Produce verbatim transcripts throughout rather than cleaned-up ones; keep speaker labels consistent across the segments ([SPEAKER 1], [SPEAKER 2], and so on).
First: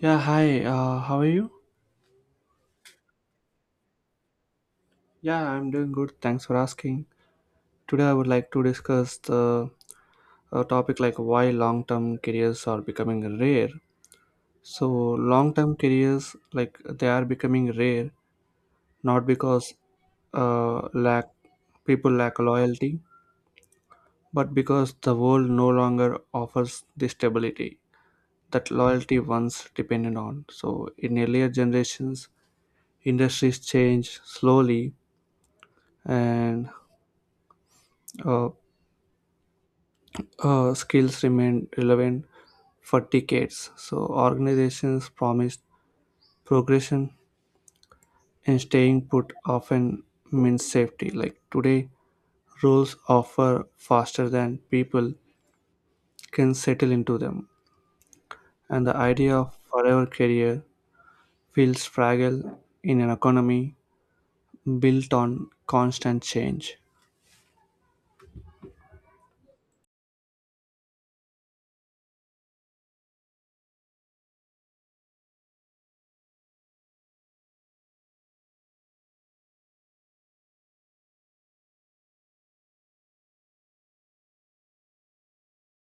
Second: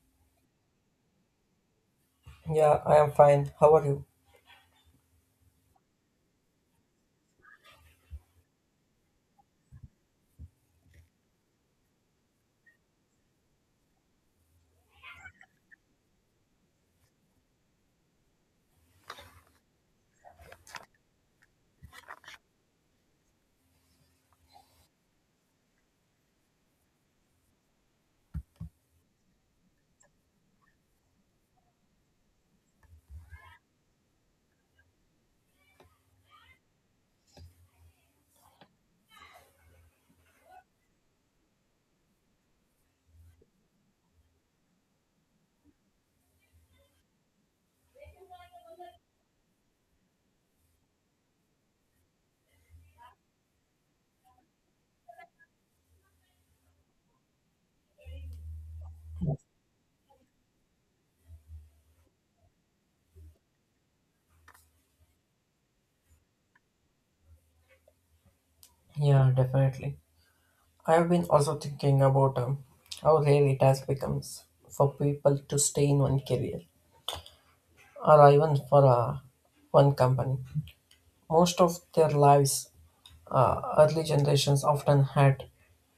[SPEAKER 1] Yeah, hi. Uh, how are you?
[SPEAKER 2] Yeah, I am fine. How are you?
[SPEAKER 1] Yeah, I'm doing good. Thanks for asking. Today, I would like to discuss the uh, topic like why long-term careers are becoming rare. So, long-term careers like they are becoming rare, not because uh, lack people lack loyalty, but because the world no longer offers the stability that loyalty once depended on. So, in earlier generations, industries changed slowly and uh, uh, skills remained relevant for decades. So organizations promised progression and staying put often means safety. Like today, roles offer faster than people can settle into them. And the idea of forever career feels fragile in an economy built on constant change.
[SPEAKER 2] Yeah, definitely. I have been also thinking about um, how rare it has become for people to stay in one career or even for uh, one company. Most of their lives, uh, early generations often had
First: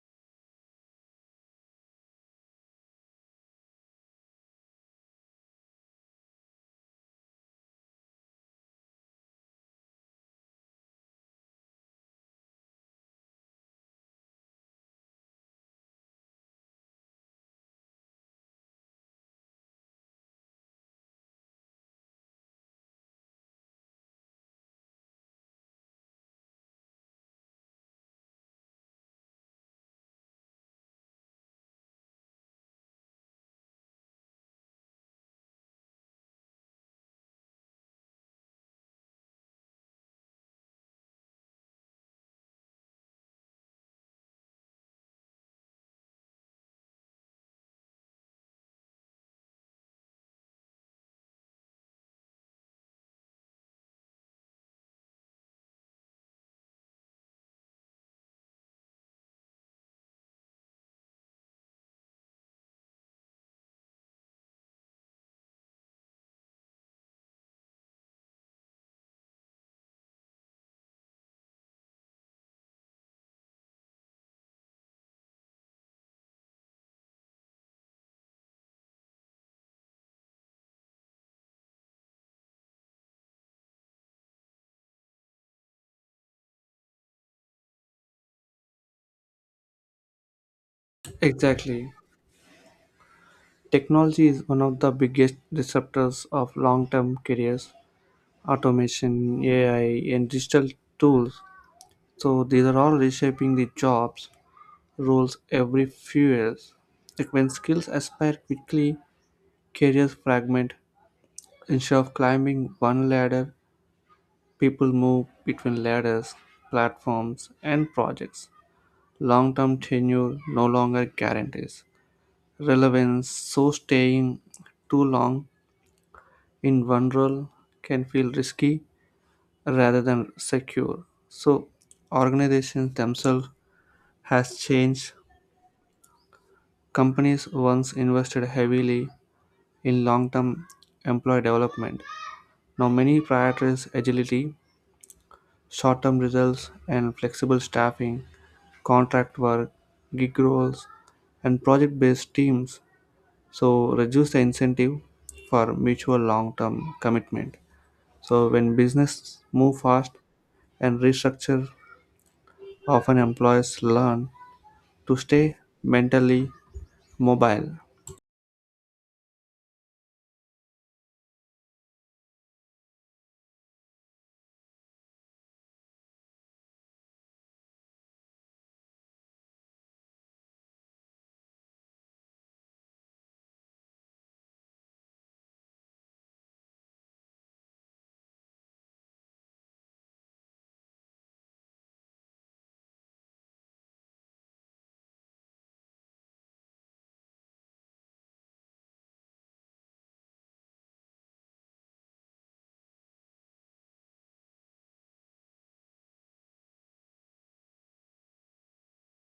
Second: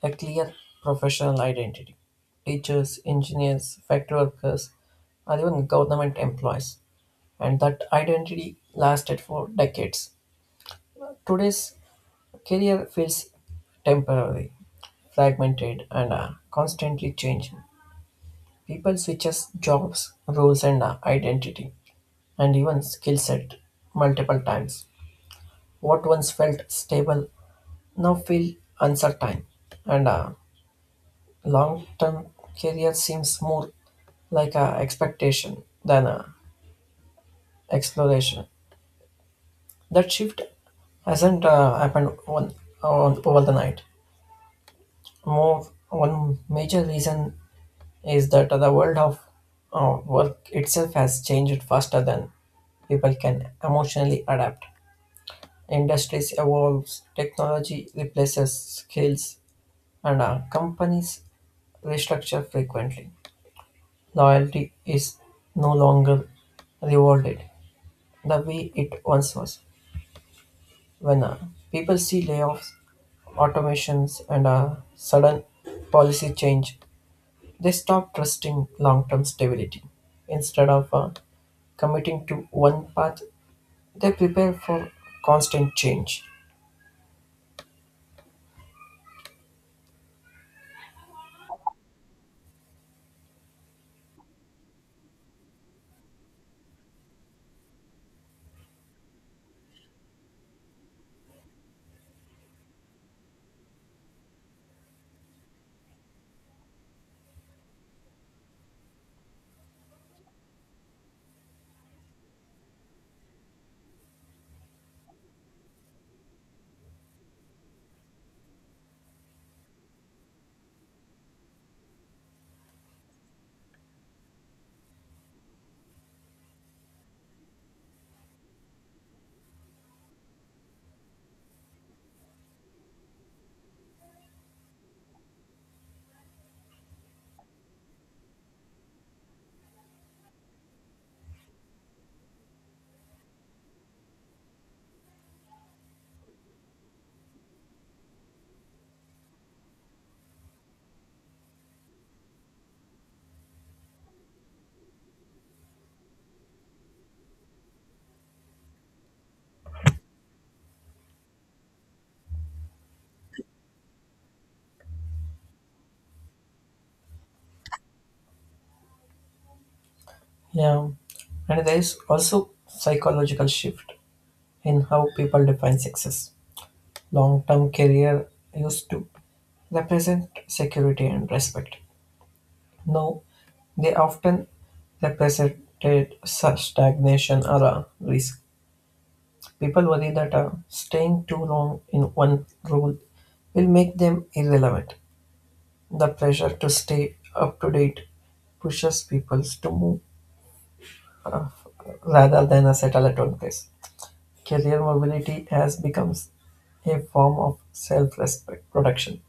[SPEAKER 2] a clear professional identity. Teachers, engineers, factory workers, or even government employees. And that identity lasted for decades. Today's career feels temporary fragmented and uh, constantly changing. People switches jobs, roles, and uh, identity, and even skill set multiple times. What once felt stable now feel uncertain, and uh, long-term career seems more like a expectation than a exploration. That shift hasn't uh, happened on, on over the night. More one major reason is that the world of uh, work itself has changed faster than people can emotionally adapt. Industries evolves, technology replaces skills, and uh, companies restructure frequently. Loyalty is no longer rewarded the way it once was. When uh, people see layoffs, automations, and a sudden policy change, they stop trusting long term stability. Instead of uh, committing to one path, they prepare for constant change.
[SPEAKER 1] Exactly. Technology is one of the biggest disruptors of long term careers automation, A I, and digital tools. So these are all reshaping the jobs roles every few years. Like when skills aspire quickly, careers fragment. Instead of climbing one ladder, people move between ladders, platforms, and projects. Long-term tenure no longer guarantees relevance, so staying too long in one role can feel risky rather than secure. So organizations themselves has changed. Companies once invested heavily in long-term employee development. Now many prioritize agility, short-term results and flexible staffing, contract work, gig roles and project-based teams. So reduce the incentive for mutual long-term commitment. So when business move fast and restructure, often employees learn to stay mentally mobile.
[SPEAKER 2] Yeah, and there is also psychological shift in how people define success. Long term career used to represent security and respect. Now, they often represented such stagnation or a risk. People worry that uh, staying too long in one role will make them irrelevant. The pressure to stay up to date pushes people to move rather than uh, settle at one place. Career mobility has become a form of self respect production,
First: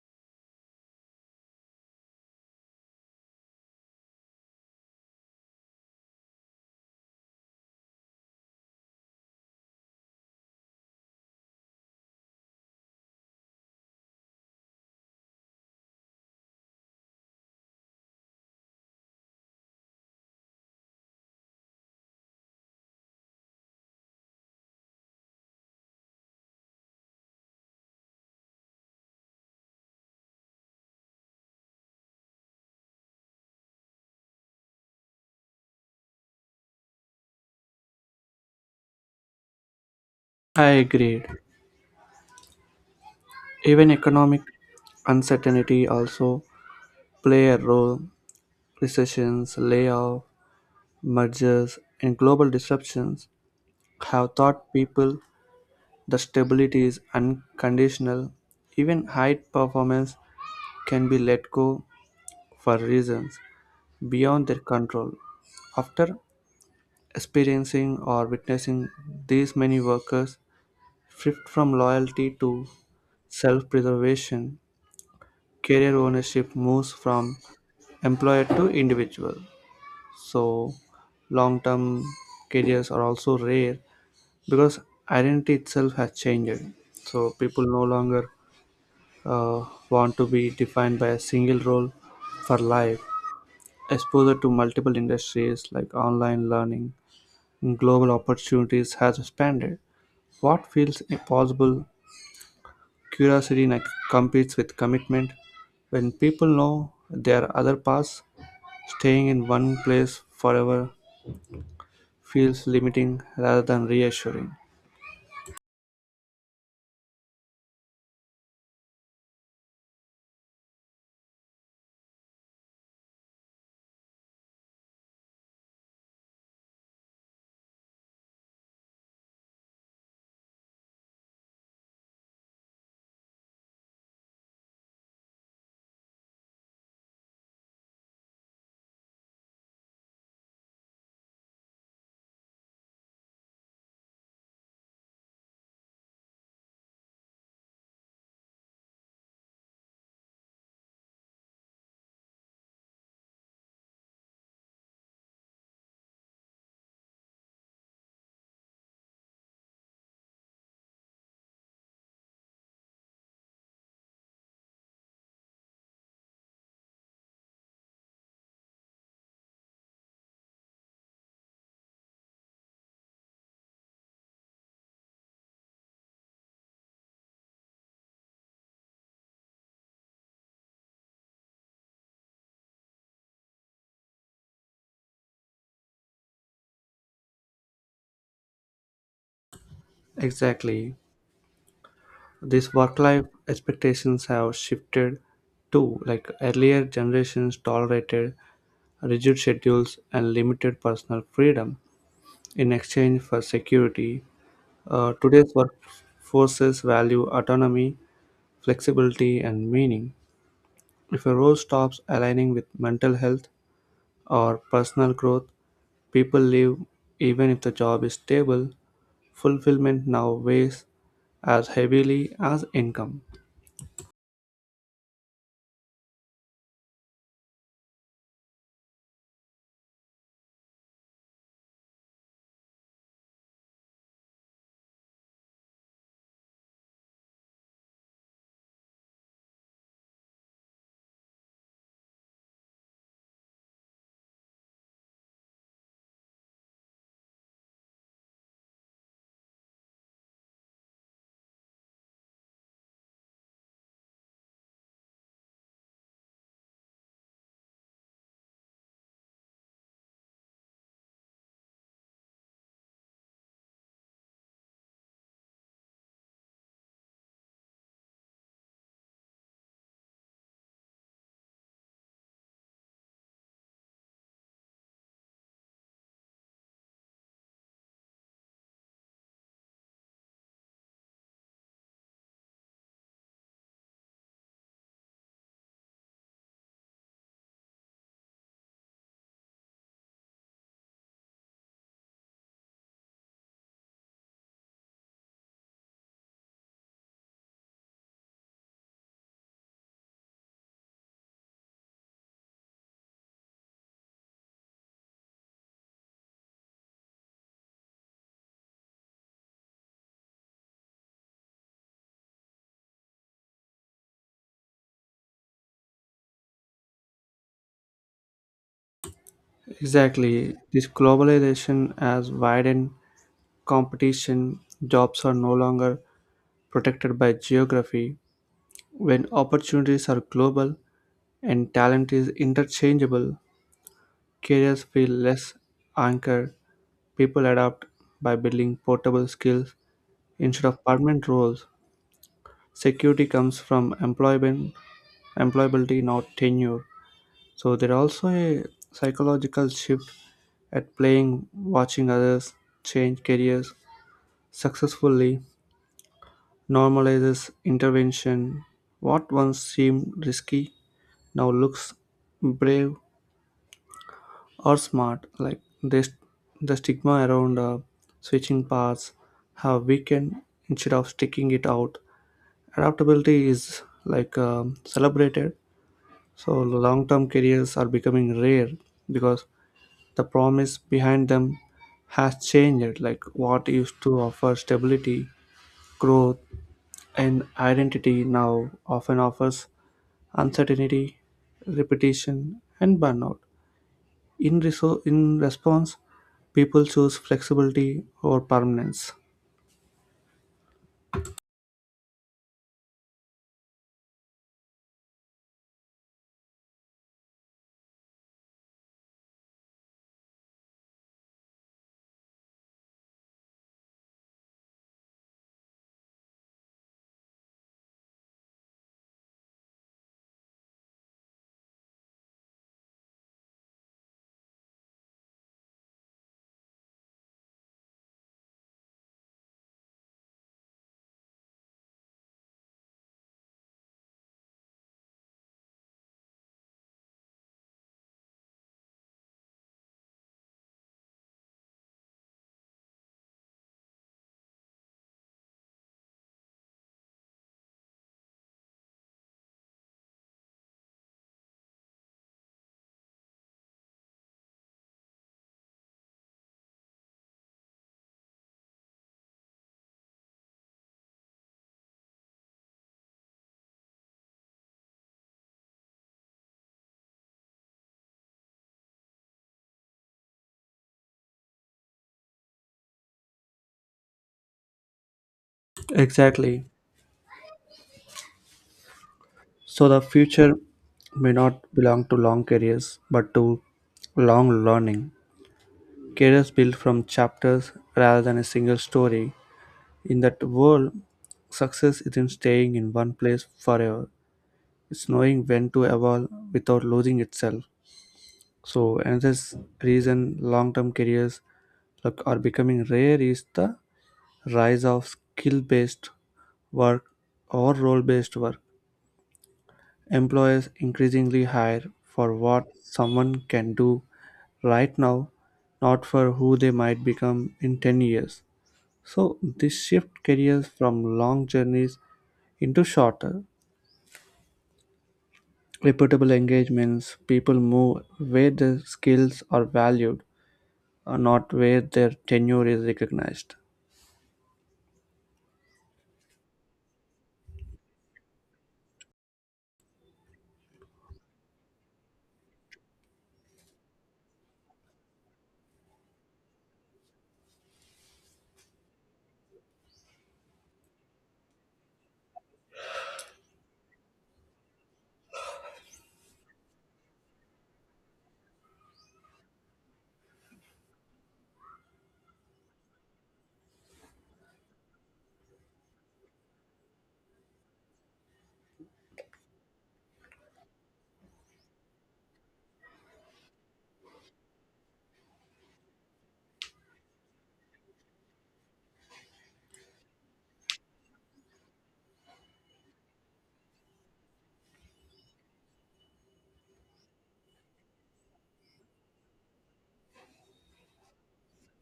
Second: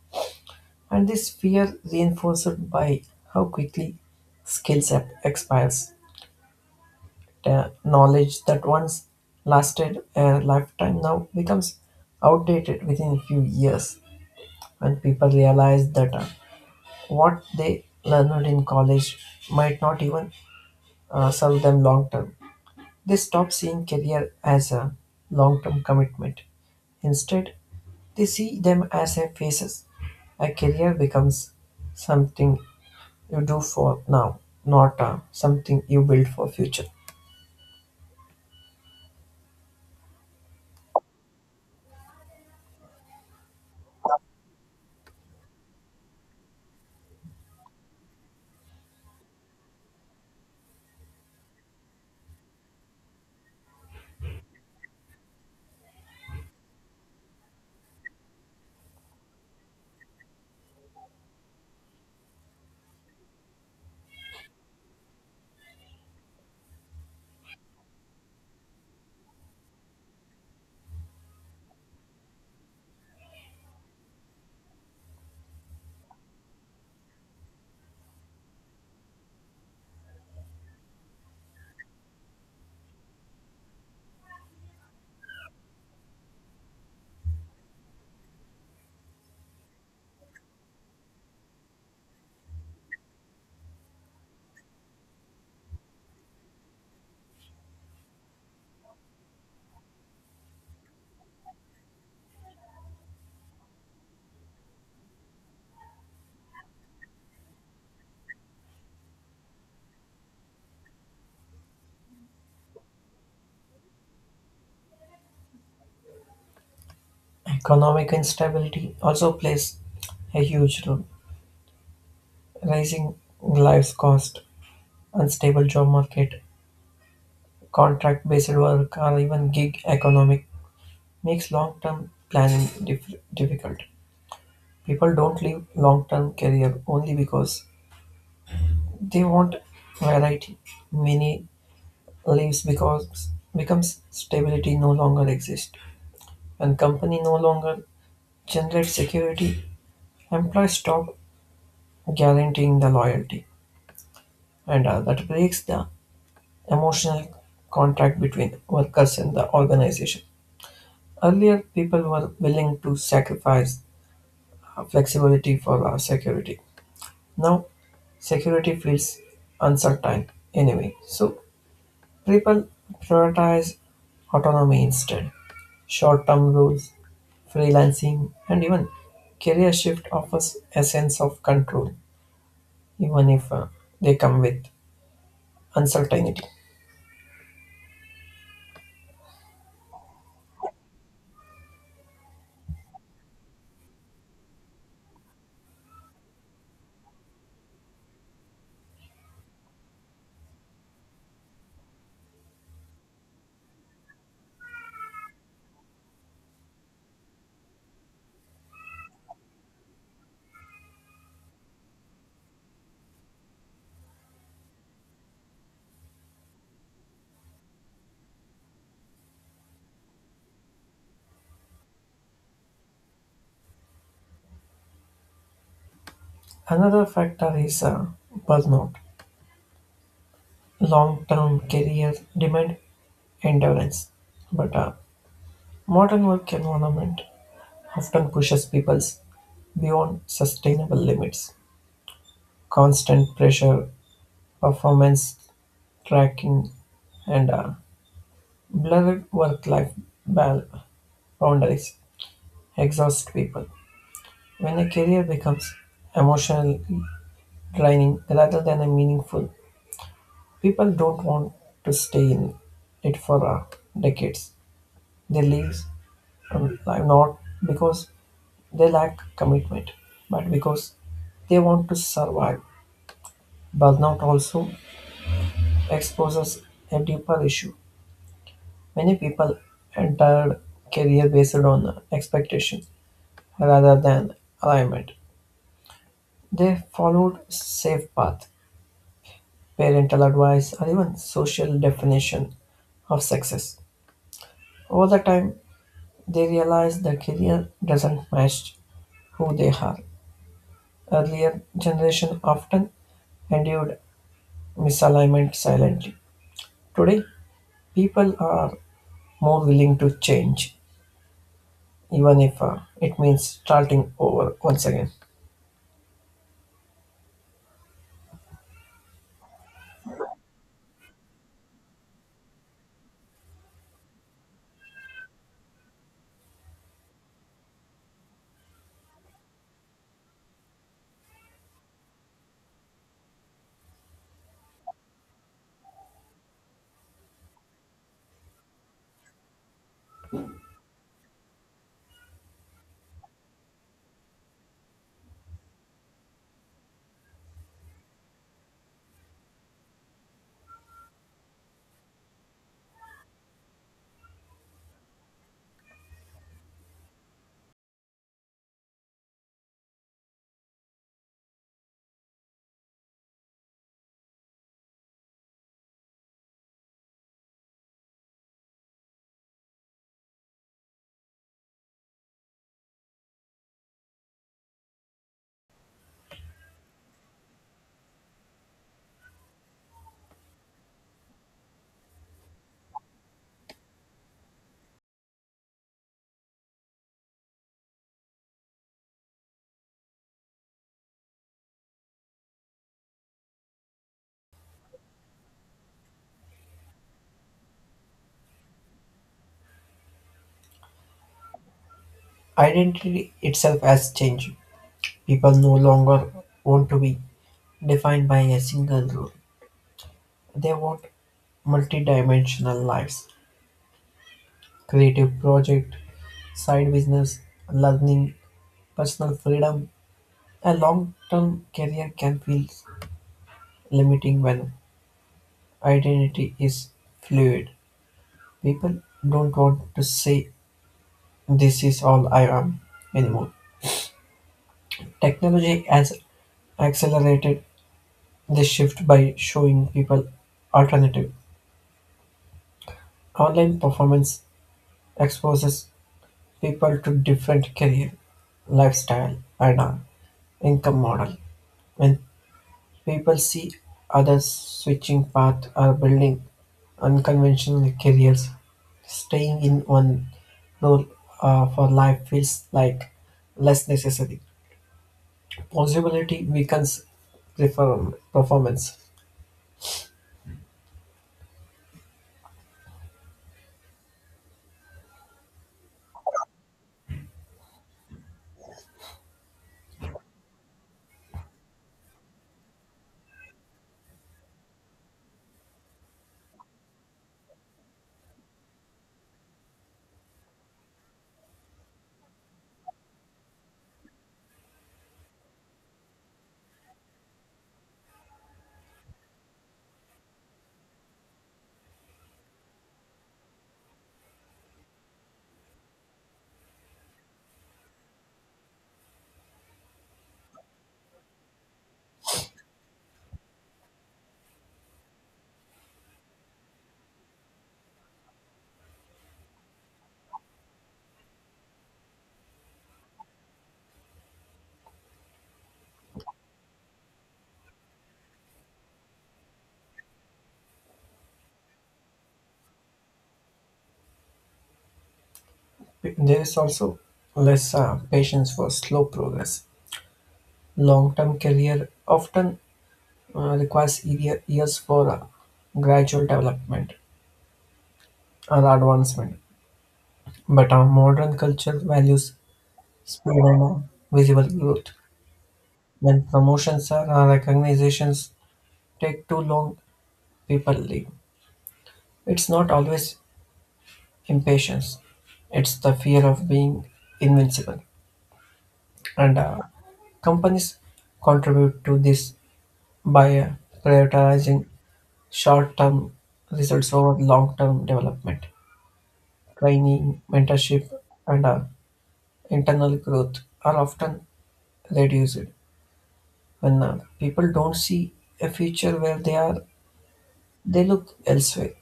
[SPEAKER 2] and this fear reinforced by how quickly skills ap- expires. The knowledge that once lasted a lifetime now becomes outdated within a few years. When people realize that uh, what they learned in college might not even uh, serve them long term. They stop seeing career as a long term commitment. Instead, they see them as a phases. A career becomes something you do for now, not uh, something you build for future.
[SPEAKER 1] I agreed. Even economic uncertainty also play a role. Recessions, layoffs, mergers, and global disruptions have taught people that stability is unconditional. Even high performance can be let go for reasons beyond their control. After experiencing or witnessing these many workers shift from loyalty to self preservation, career ownership moves from employer to individual. So, long term careers are also rare because identity itself has changed. So, people no longer uh, want to be defined by a single role for life. Exposure to multiple industries like online learning, and global opportunities has expanded. What feels possible Curiosity like competes with commitment. When people know there are other paths, staying in one place forever feels limiting rather than reassuring.
[SPEAKER 2] Economic instability also plays a huge role. Rising life cost, unstable job market, contract-based work or even gig economy makes long-term planning dif- difficult. People don't leave long-term career only because they want variety. Many leaves because becomes stability no longer exists. When company no longer generate security, employees stop guaranteeing the loyalty, and uh, that breaks the emotional contract between workers and the organization. Earlier, people were willing to sacrifice uh, flexibility for our security. Now, security feels uncertain anyway, so people prioritize autonomy instead. Short term rules, freelancing, and even career shift offers a sense of control, even if uh, they come with uncertainty.
[SPEAKER 1] Exactly. These work life expectations have shifted too. Like earlier generations tolerated rigid schedules and limited personal freedom in exchange for security. Uh, today's workforces value autonomy, flexibility, and meaning. If a role stops aligning with mental health or personal growth, people leave even if the job is stable. Fulfillment now weighs as heavily as income.
[SPEAKER 2] Another factor is uh, burnout, long term career demand endurance. But a modern work environment often pushes people beyond sustainable limits, constant pressure, performance tracking, and a blurred work life boundaries exhaust people. When a career becomes emotionally draining rather than a meaningful, people don't want to stay in it for uh, decades. They leave um, like, not because they lack commitment, but because they want to survive. Burnout also exposes a deeper issue. Many people enter career based on expectation rather than alignment. They followed safe path, parental advice, or even social definition of success. Over the time, they realize their career doesn't match who they are. Earlier generation often endured misalignment silently. Today, people are more willing to change even if uh, it means starting over once again.
[SPEAKER 1] Exactly. This globalization has widened competition. Jobs are no longer protected by geography. When opportunities are global and talent is interchangeable, careers feel less anchored. People adapt by building portable skills instead of permanent roles, security comes from employment, employability, not tenure. So there also a psychological shift at playing, watching others change careers successfully normalizes intervention. What once seemed risky now looks brave or smart. Like this, the stigma around uh, switching paths have weakened instead of sticking it out. Adaptability is like um, celebrated so long-term careers are becoming rare because the promise behind them has changed like what used to offer stability growth and identity now often offers uncertainty repetition and burnout in, reso- in response people choose flexibility over permanence
[SPEAKER 2] Identity itself has changed. People no longer want to be defined by a single rule. They want multidimensional lives, creative project, side business, learning, personal freedom. A long-term career can feel limiting when identity is fluid. People don't want to say this is all I am anymore. Technology has accelerated this shift by showing people alternative online performance exposes people to different career, lifestyle, and uh, income model. When people see others switching path or building unconventional careers, staying in one role uh, for life feels like less necessary. Possibility weakens perform performance.
[SPEAKER 1] exactly. So the future may not belong to long careers, but to long learning. Careers built from chapters rather than a single story. In that world, success isn't staying in one place forever. It's knowing when to evolve without losing itself. So another s- reason long-term careers look, are becoming rare is the rise of skill-based work or role-based work. Employers increasingly hire for what someone can do right now, not for who they might become in ten years. So, this shift careers from long journeys into shorter, reputable engagements. People move where their skills are valued, uh, not where their tenure is recognized.
[SPEAKER 2] There is also less uh, patience for slow progress. Long-term career often uh, requires ye- years for uh, gradual development or advancement, but our modern culture values speed and uh, visible growth. When promotions or uh, recognitions take too long, people leave. It's not always impatience; it's the fear of being invincible, and uh, companies contribute to this by uh, prioritizing short-term results over long-term development. Training, mentorship, and uh, internal growth are often reduced when uh, people don't see a future where they are. They look elsewhere.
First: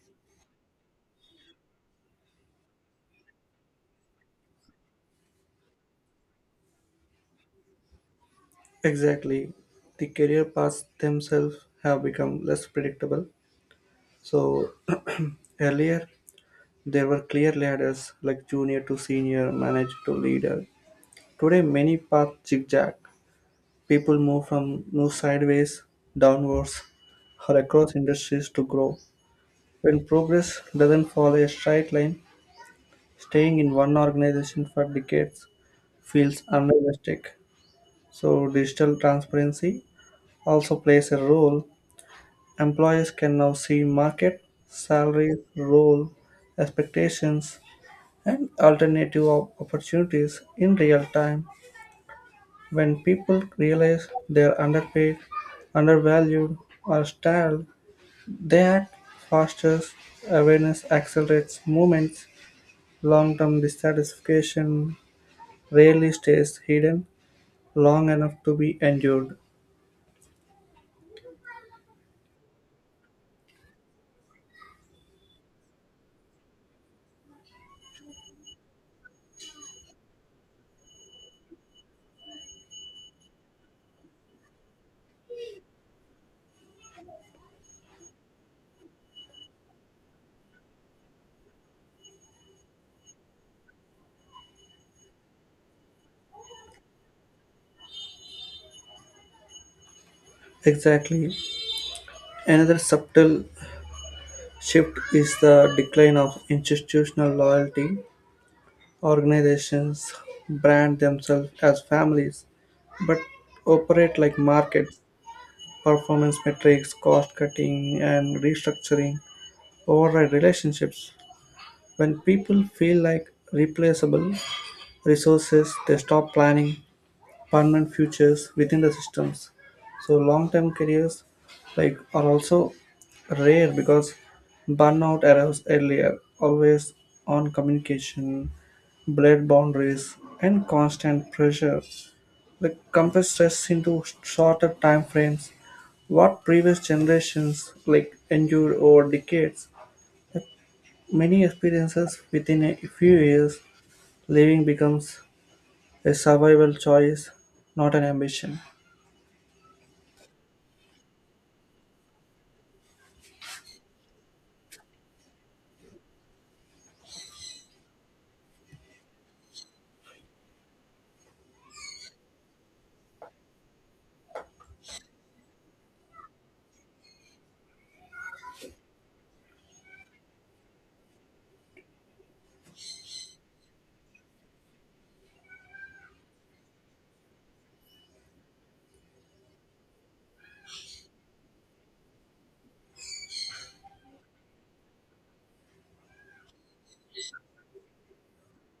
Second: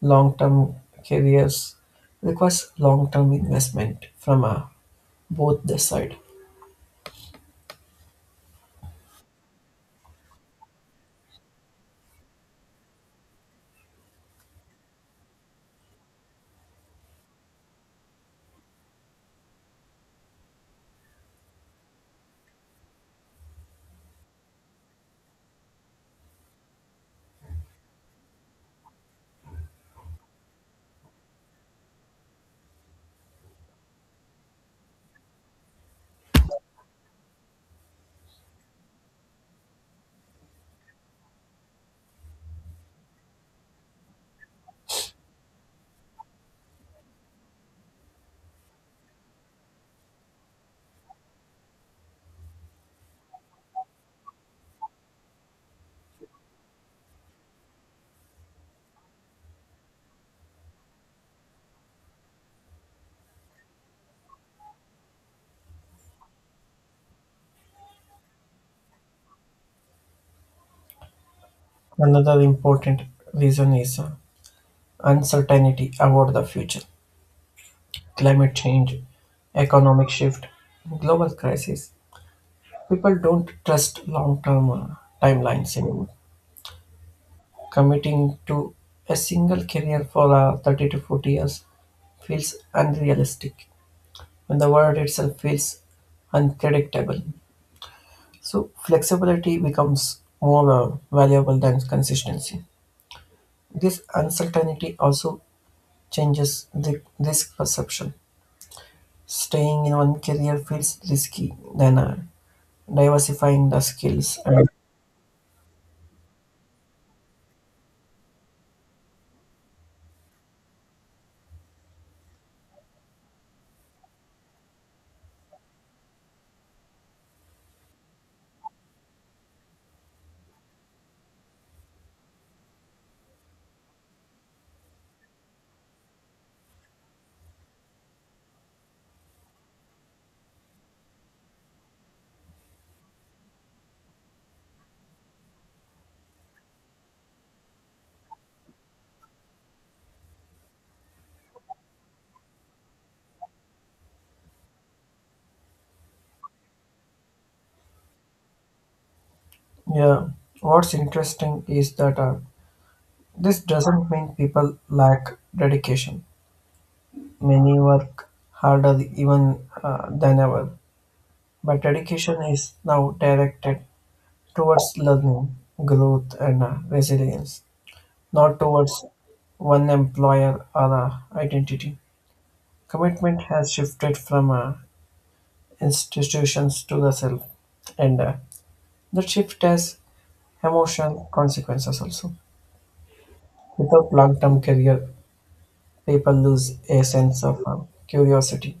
[SPEAKER 2] Long-term careers requires long-term investment from uh, both the side.
[SPEAKER 1] Exactly. The career paths themselves have become less predictable. So, earlier there were clear ladders, like junior to senior, manager to leader. Today many paths zigzag. People move from new sideways, downwards, or across industries to grow. When progress doesn't follow a straight line, staying in one organization for decades feels unrealistic. So digital transparency also plays a role. Employers can now see market, salary, role, expectations, and alternative op- opportunities in real time when people realize they are underpaid, undervalued, or stalled. That fosters awareness, accelerates movements. Long term dissatisfaction rarely stays hidden long enough to be endured.
[SPEAKER 2] Another important reason is uh, uncertainty about the future. Climate change, economic shift, global crisis. People don't trust long-term uh, timelines anymore. Committing to a single career for uh, thirty to forty years feels unrealistic when the world itself feels unpredictable. So, flexibility becomes more uh,
[SPEAKER 1] Exactly.
[SPEAKER 2] valuable than consistency.
[SPEAKER 1] Another subtle
[SPEAKER 2] This uncertainty
[SPEAKER 1] shift is
[SPEAKER 2] also
[SPEAKER 1] the decline of
[SPEAKER 2] changes the
[SPEAKER 1] institutional
[SPEAKER 2] risk
[SPEAKER 1] loyalty.
[SPEAKER 2] perception. Staying in
[SPEAKER 1] Organizations
[SPEAKER 2] one career
[SPEAKER 1] brand
[SPEAKER 2] feels
[SPEAKER 1] themselves
[SPEAKER 2] risky
[SPEAKER 1] as
[SPEAKER 2] than uh,
[SPEAKER 1] families, but
[SPEAKER 2] diversifying the
[SPEAKER 1] operate like
[SPEAKER 2] skills. And
[SPEAKER 1] markets. Performance metrics, cost cutting, and restructuring override relationships. When people feel like replaceable resources, they stop planning permanent futures within the systems. So long-term careers like are also rare because burnout arrives earlier, always on communication, blurred boundaries, and constant pressure. Like compress stress into shorter time frames, what previous generations like endured over decades. Many experiences within a few years, living becomes a survival choice, not an ambition.
[SPEAKER 2] yeah, what's interesting is that uh, this doesn't mean people lack dedication. Many work harder even uh, than ever, but education is now directed towards learning, growth, and uh, resilience, not towards one employer or uh, identity. Commitment has shifted from uh, institutions to the self, and uh, that shift has emotional consequences also. Without long term career, people lose a sense of uh, curiosity.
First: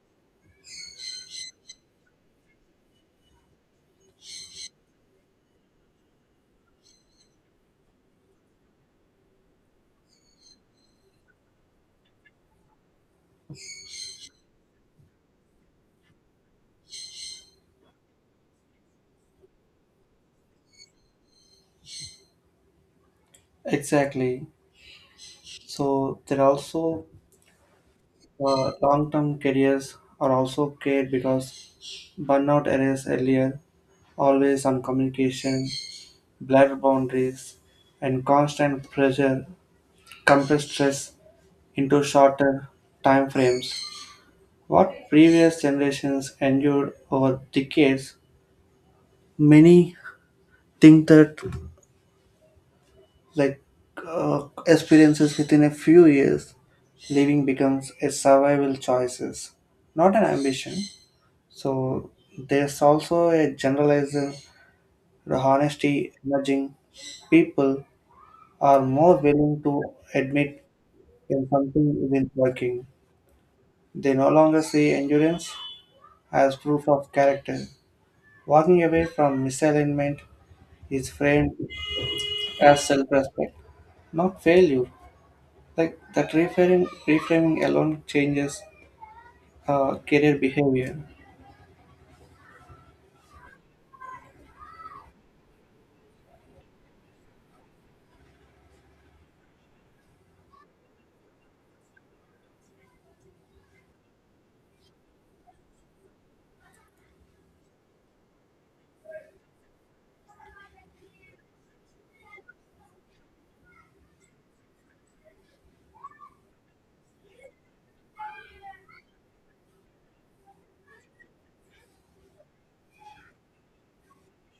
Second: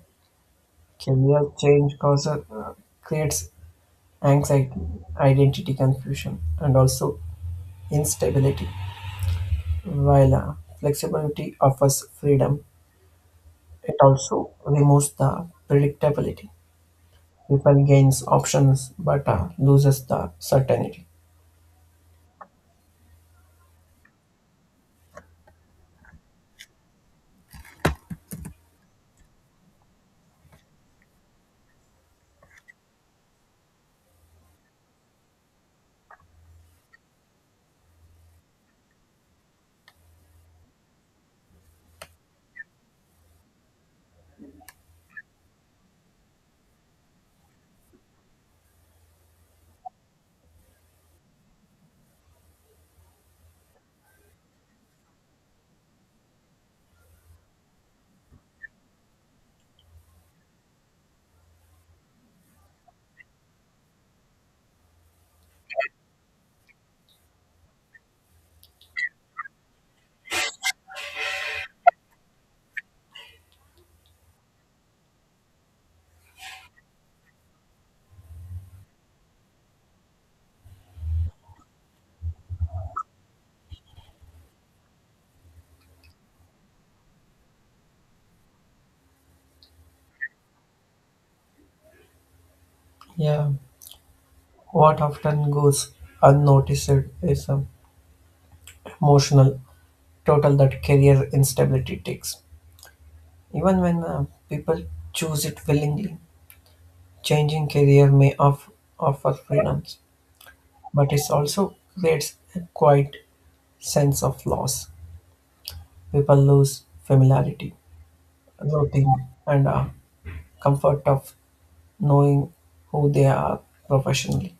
[SPEAKER 2] Career change causes, uh, creates anxiety, identity confusion, and also instability. While uh, flexibility offers freedom, it also removes the predictability. People gains options but uh, loses the certainty.
[SPEAKER 1] Exactly. So there are also uh, long-term careers are also cared because burnout arose earlier, always on communication, blurred boundaries, and constant pressure compress stress into shorter time frames. What previous generations endured over decades, many think that like uh, experiences within a few years, living becomes a survival choices, not an ambition. So there's also a generalized honesty emerging. People are more willing to admit when something isn't working. They no longer see endurance as proof of character. Walking away from misalignment is framed as self-respect, not failure. Like that reframing, reframing alone changes uh, career behavior.
[SPEAKER 2] Yeah, what often goes unnoticed is um, emotional total that career instability takes. Even when uh, people choose it willingly, changing career may off- offer freedoms, but it also creates a quiet sense of loss. People lose familiarity, routine, and a comfort of knowing who they are professionally.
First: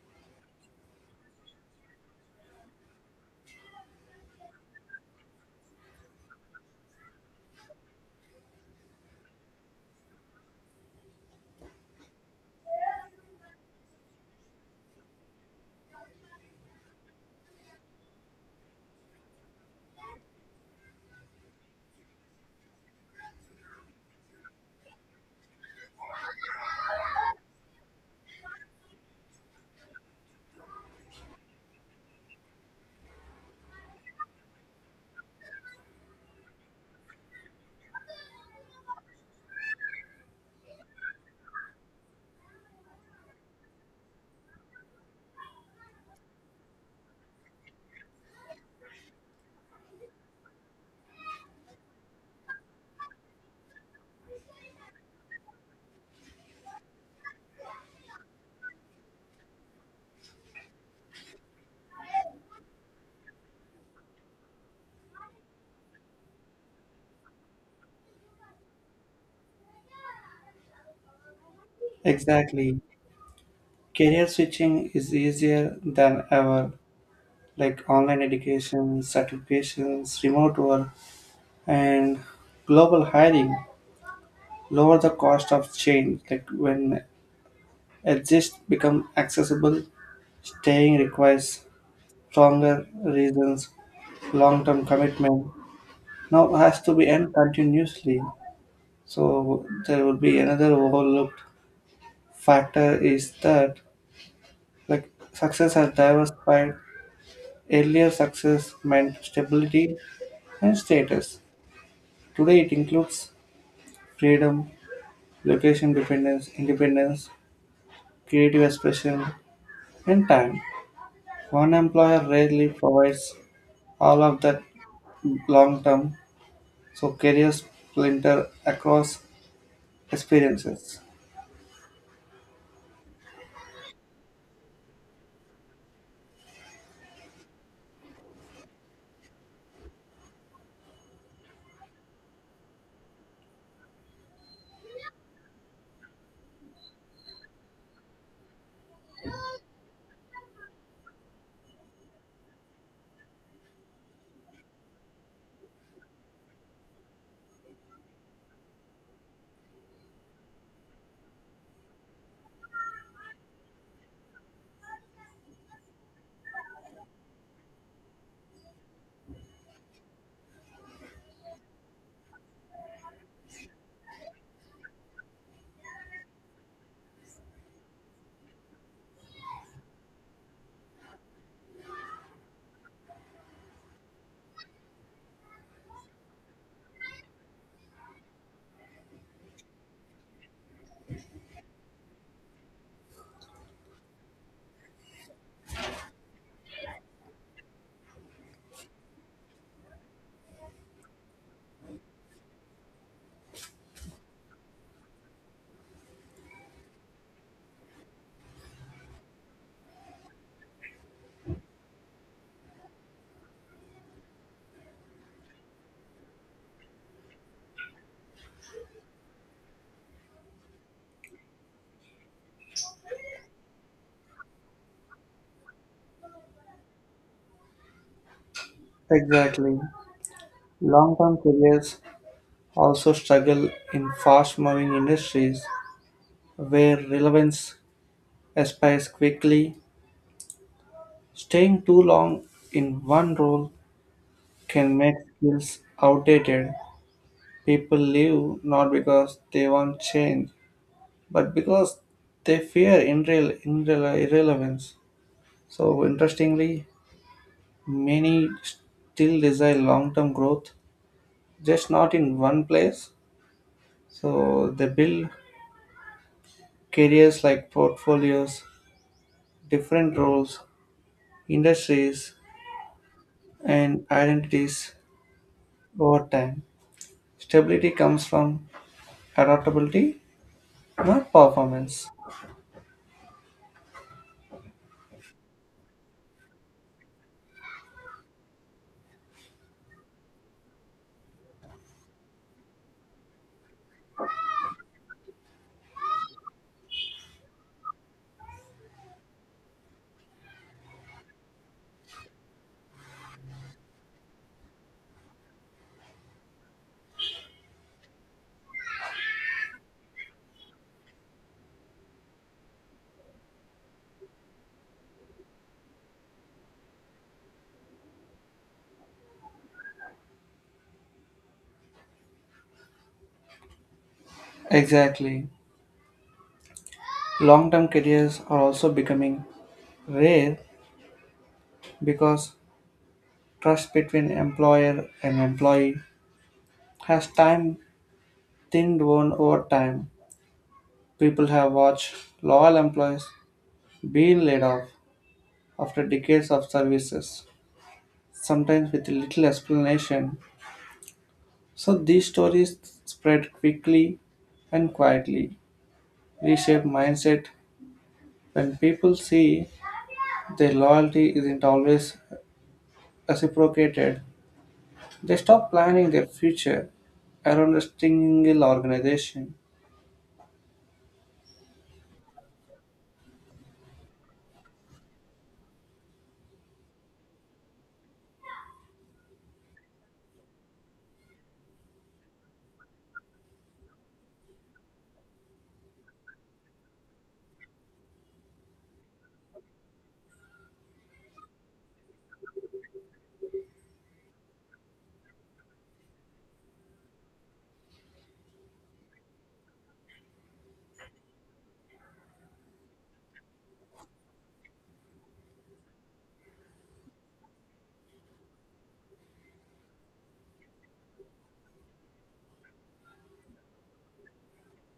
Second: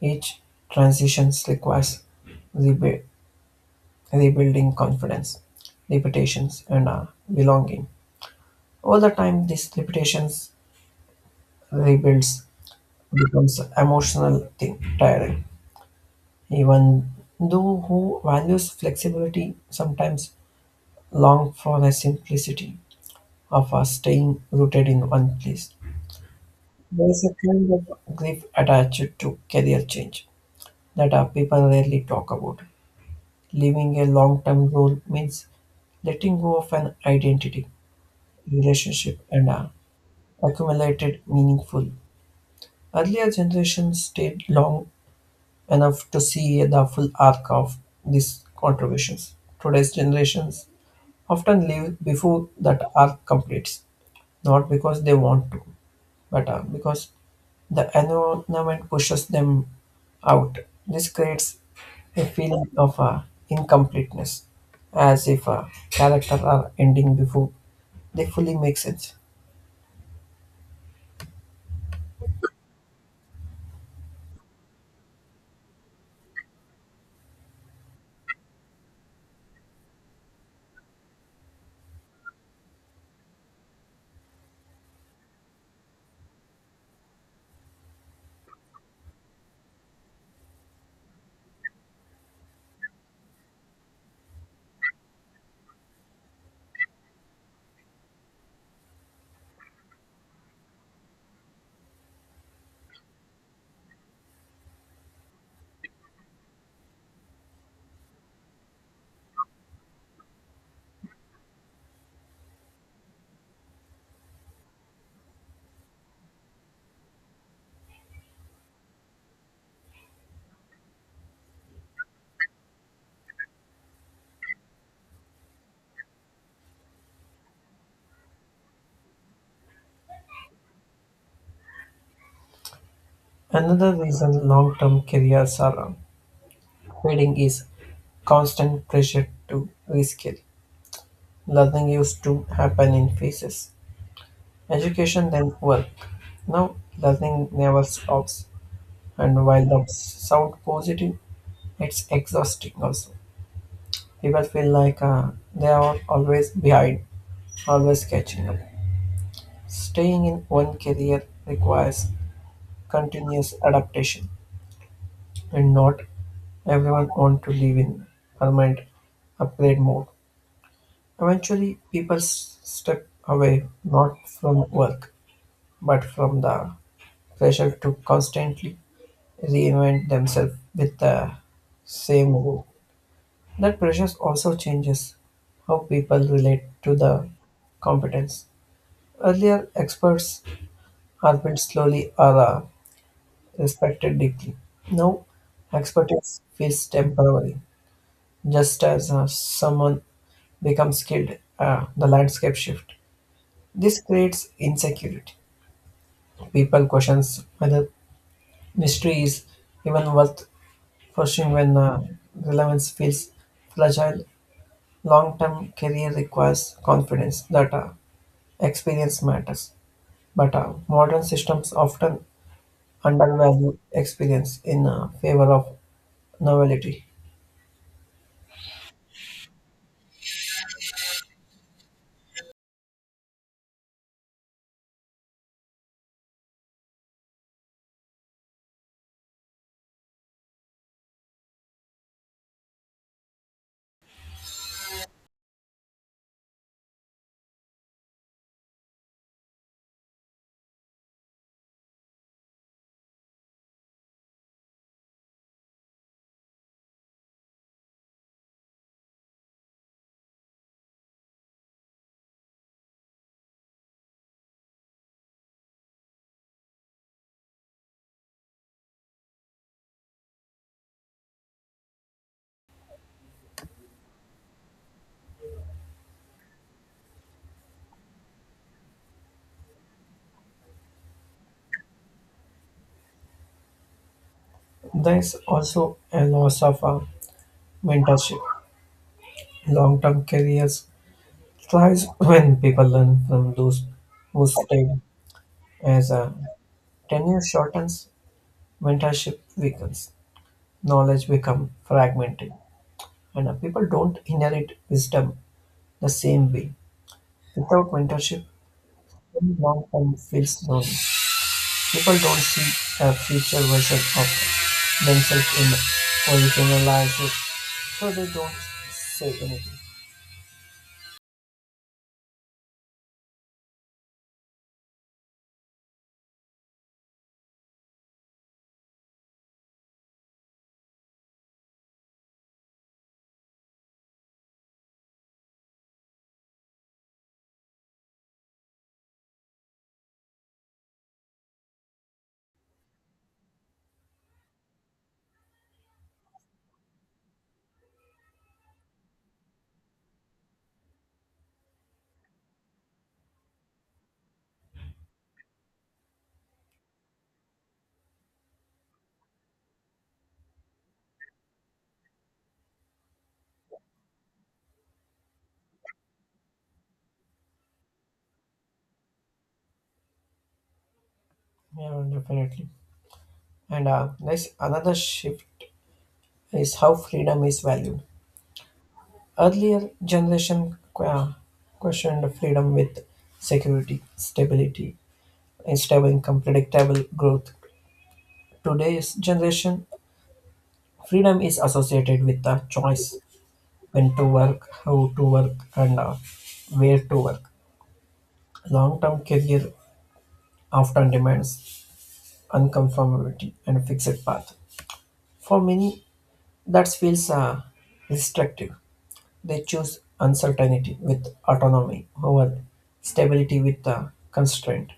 [SPEAKER 2] Each transition requires rebu- rebuilding confidence, reputations, and a belonging. Over the time, these reputations rebuilds becomes emotional thing, tiring. Even though who values flexibility sometimes long for the simplicity of a staying rooted in one place. There is a kind of grief attached to career change that our people rarely talk about. Leaving a long term role means letting go of an identity, relationship, and a accumulated meaningful. Earlier generations stayed long enough to see the full arc of these contributions. Today's generations often leave before that arc completes, not because they want to, better because the environment pushes them out. This creates a feeling of uh, incompleteness, as if a character are ending before they fully make sense.
[SPEAKER 1] Exactly. Career switching is easier than ever like online education, certifications, remote work, and global hiring lower the cost of change. Like when exists become accessible, staying requires stronger reasons, long-term commitment. Now has to be end continuously. So there will be another overlooked factor is that like success has diversified. Earlier success meant stability and status. Today it includes freedom, location dependence, independence, creative expression, and time. One employer rarely provides all of that long term, so careers splinter across experiences.
[SPEAKER 2] Another reason long-term careers are uh, fading is constant pressure to reskill. Learning used to happen in phases. Education then work. Now learning never stops and while that sounds positive, it's exhausting also. People feel like uh, they are always behind, always catching up. Staying in one career requires continuous adaptation, and not everyone wants to live in permanent upgrade mode. Eventually, people s- step away not from work but from the pressure to constantly reinvent themselves with the same rule. That pressure also changes how people relate to the competence. Earlier, experts happened slowly or uh, respected deeply. Now, expertise feels temporary, just as uh, someone becomes skilled, uh, the landscape shifts. This creates insecurity. People questions whether mystery is even worth pursuing when uh, relevance feels fragile. Long-term career requires confidence that uh, experience matters, but uh, modern systems often undervalue experience in uh, favor of novelty.
[SPEAKER 1] Exactly. Long term careers also struggle in fast moving industries where relevance aspires quickly. Staying too long in one role can make skills outdated. People leave not because they want change, but because they fear irrel- irrel- irrelevance. So, interestingly, many still desire long term growth, just not in one place. So, they build careers like portfolios, different roles, industries, and identities over time. Stability comes from adaptability, not performance.
[SPEAKER 2] There is also a loss of uh, mentorship. Long-term careers thrives when people learn from those who stay. As uh, tenure shortens, mentorship weakens. Knowledge become fragmented, and uh, people don't inherit wisdom the same way. Without mentorship, long-term feels lonely. People don't see a future version of themselves in originalizes, so they don't say anything.
[SPEAKER 1] Exactly. Long term careers are also becoming rare because trust between employer and employee has time thinned down over time. People have watched loyal employees being laid off after decades of services, sometimes with little explanation. So these stories spread quickly and quietly, reshape mindset when people see their loyalty isn't always reciprocated. They stop planning their future around a single organization.
[SPEAKER 2] Yeah, definitely. And uh, next, another shift is how freedom is valued. Earlier generation uh, questioned freedom with security, stability, stable income, predictable growth. Today's generation, freedom is associated with the choice when to work, how to work, and uh, where to work. Long-term career often demands unconformity and a fixed path. For many, that feels uh, restrictive. They choose uncertainty with autonomy over stability with uh, constraint.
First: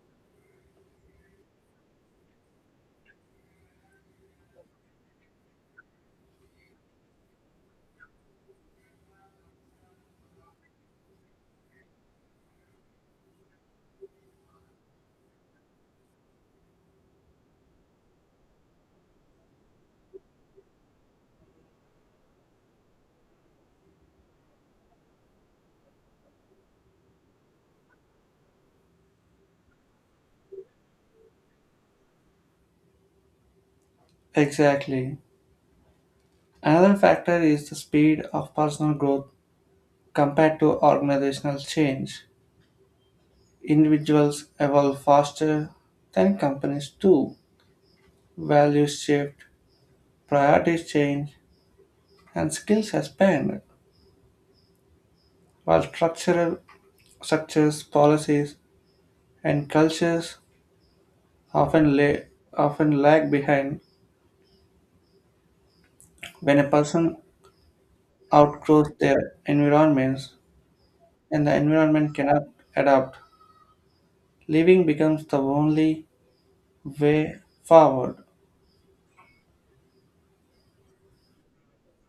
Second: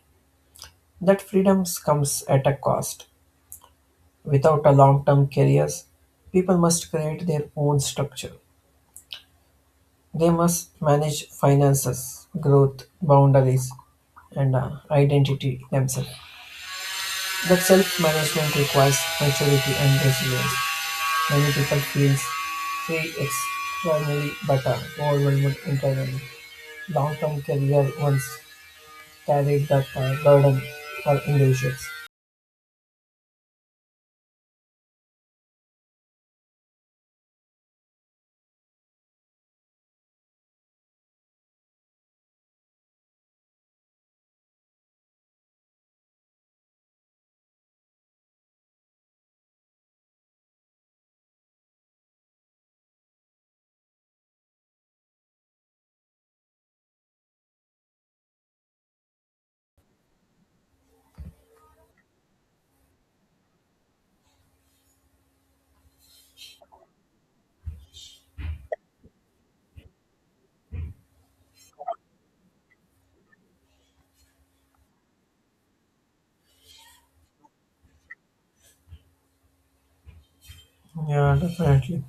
[SPEAKER 2] That freedom comes at a cost. Without a long-term careers, people must create their own structure. They must manage finances, growth, boundaries, and uh, identity themselves. But self-management requires maturity and resilience. Many people feel free externally but are overwhelmed internally. Long-term career once carried that uh, burden for individuals.
[SPEAKER 1] Exactly. Another factor is the speed of personal growth compared to organizational change. Individuals evolve faster than companies do. Values shift, priorities change, and skills expand, while structural structures, policies, and cultures often, lay, often lag behind. When a person outgrows their environments and the environment cannot adapt, living becomes the only way forward.
[SPEAKER 2] Yeah, definitely.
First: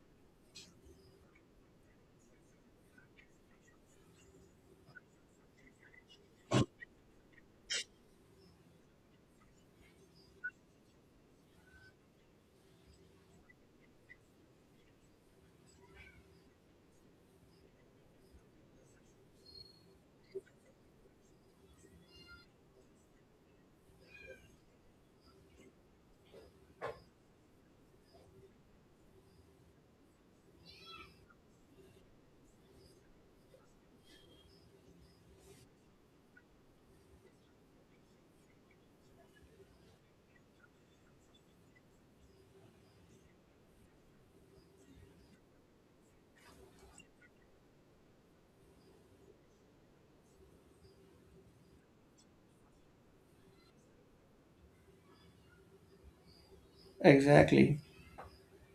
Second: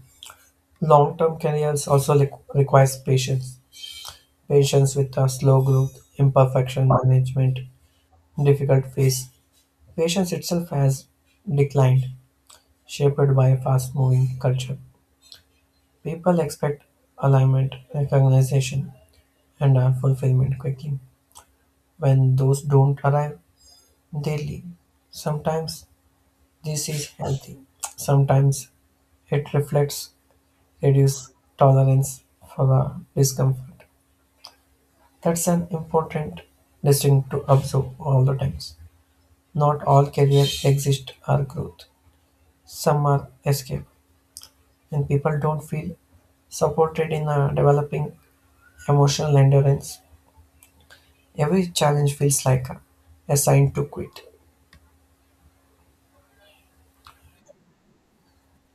[SPEAKER 2] Long-term careers also re- requires patience. Patience with uh, slow growth, imperfection management, difficult phase. Patience itself has declined, shaped by a fast-moving culture. People expect alignment, recognition, and uh, fulfillment quickly. When those don't arrive, they leave. Sometimes this is healthy. Sometimes it reflects reduced tolerance for the discomfort. That's an important distinction to observe all the times. Not all careers exist or growth. Some are escape, and people don't feel supported in uh, developing emotional endurance. Every challenge feels like a, a sign to quit.
[SPEAKER 1] Exactly.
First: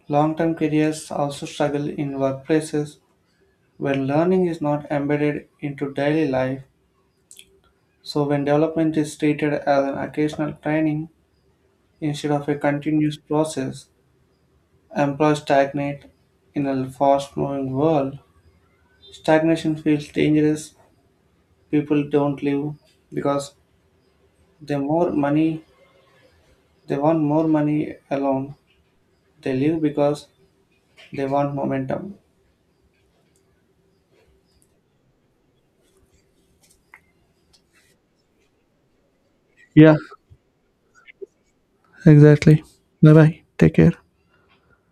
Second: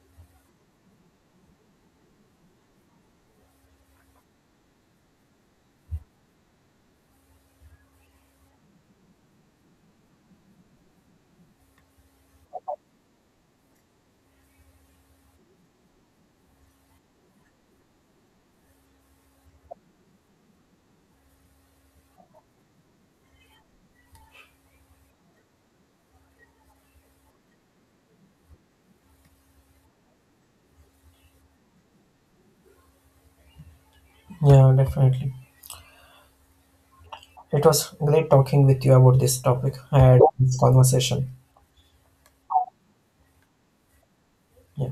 [SPEAKER 1] Long term careers also struggle in workplaces when learning is not embedded into daily life. So, when development is treated as an occasional training instead of a continuous process, employees stagnate in a fast moving world. Stagnation feels dangerous. People don't live because they more money they want more money alone. They live because they want momentum.
[SPEAKER 2] Yeah, definitely. It was great talking with you about this topic.
[SPEAKER 1] Yeah,
[SPEAKER 2] I had this conversation.
[SPEAKER 1] exactly. Bye bye. Take care.
[SPEAKER 2] Yeah.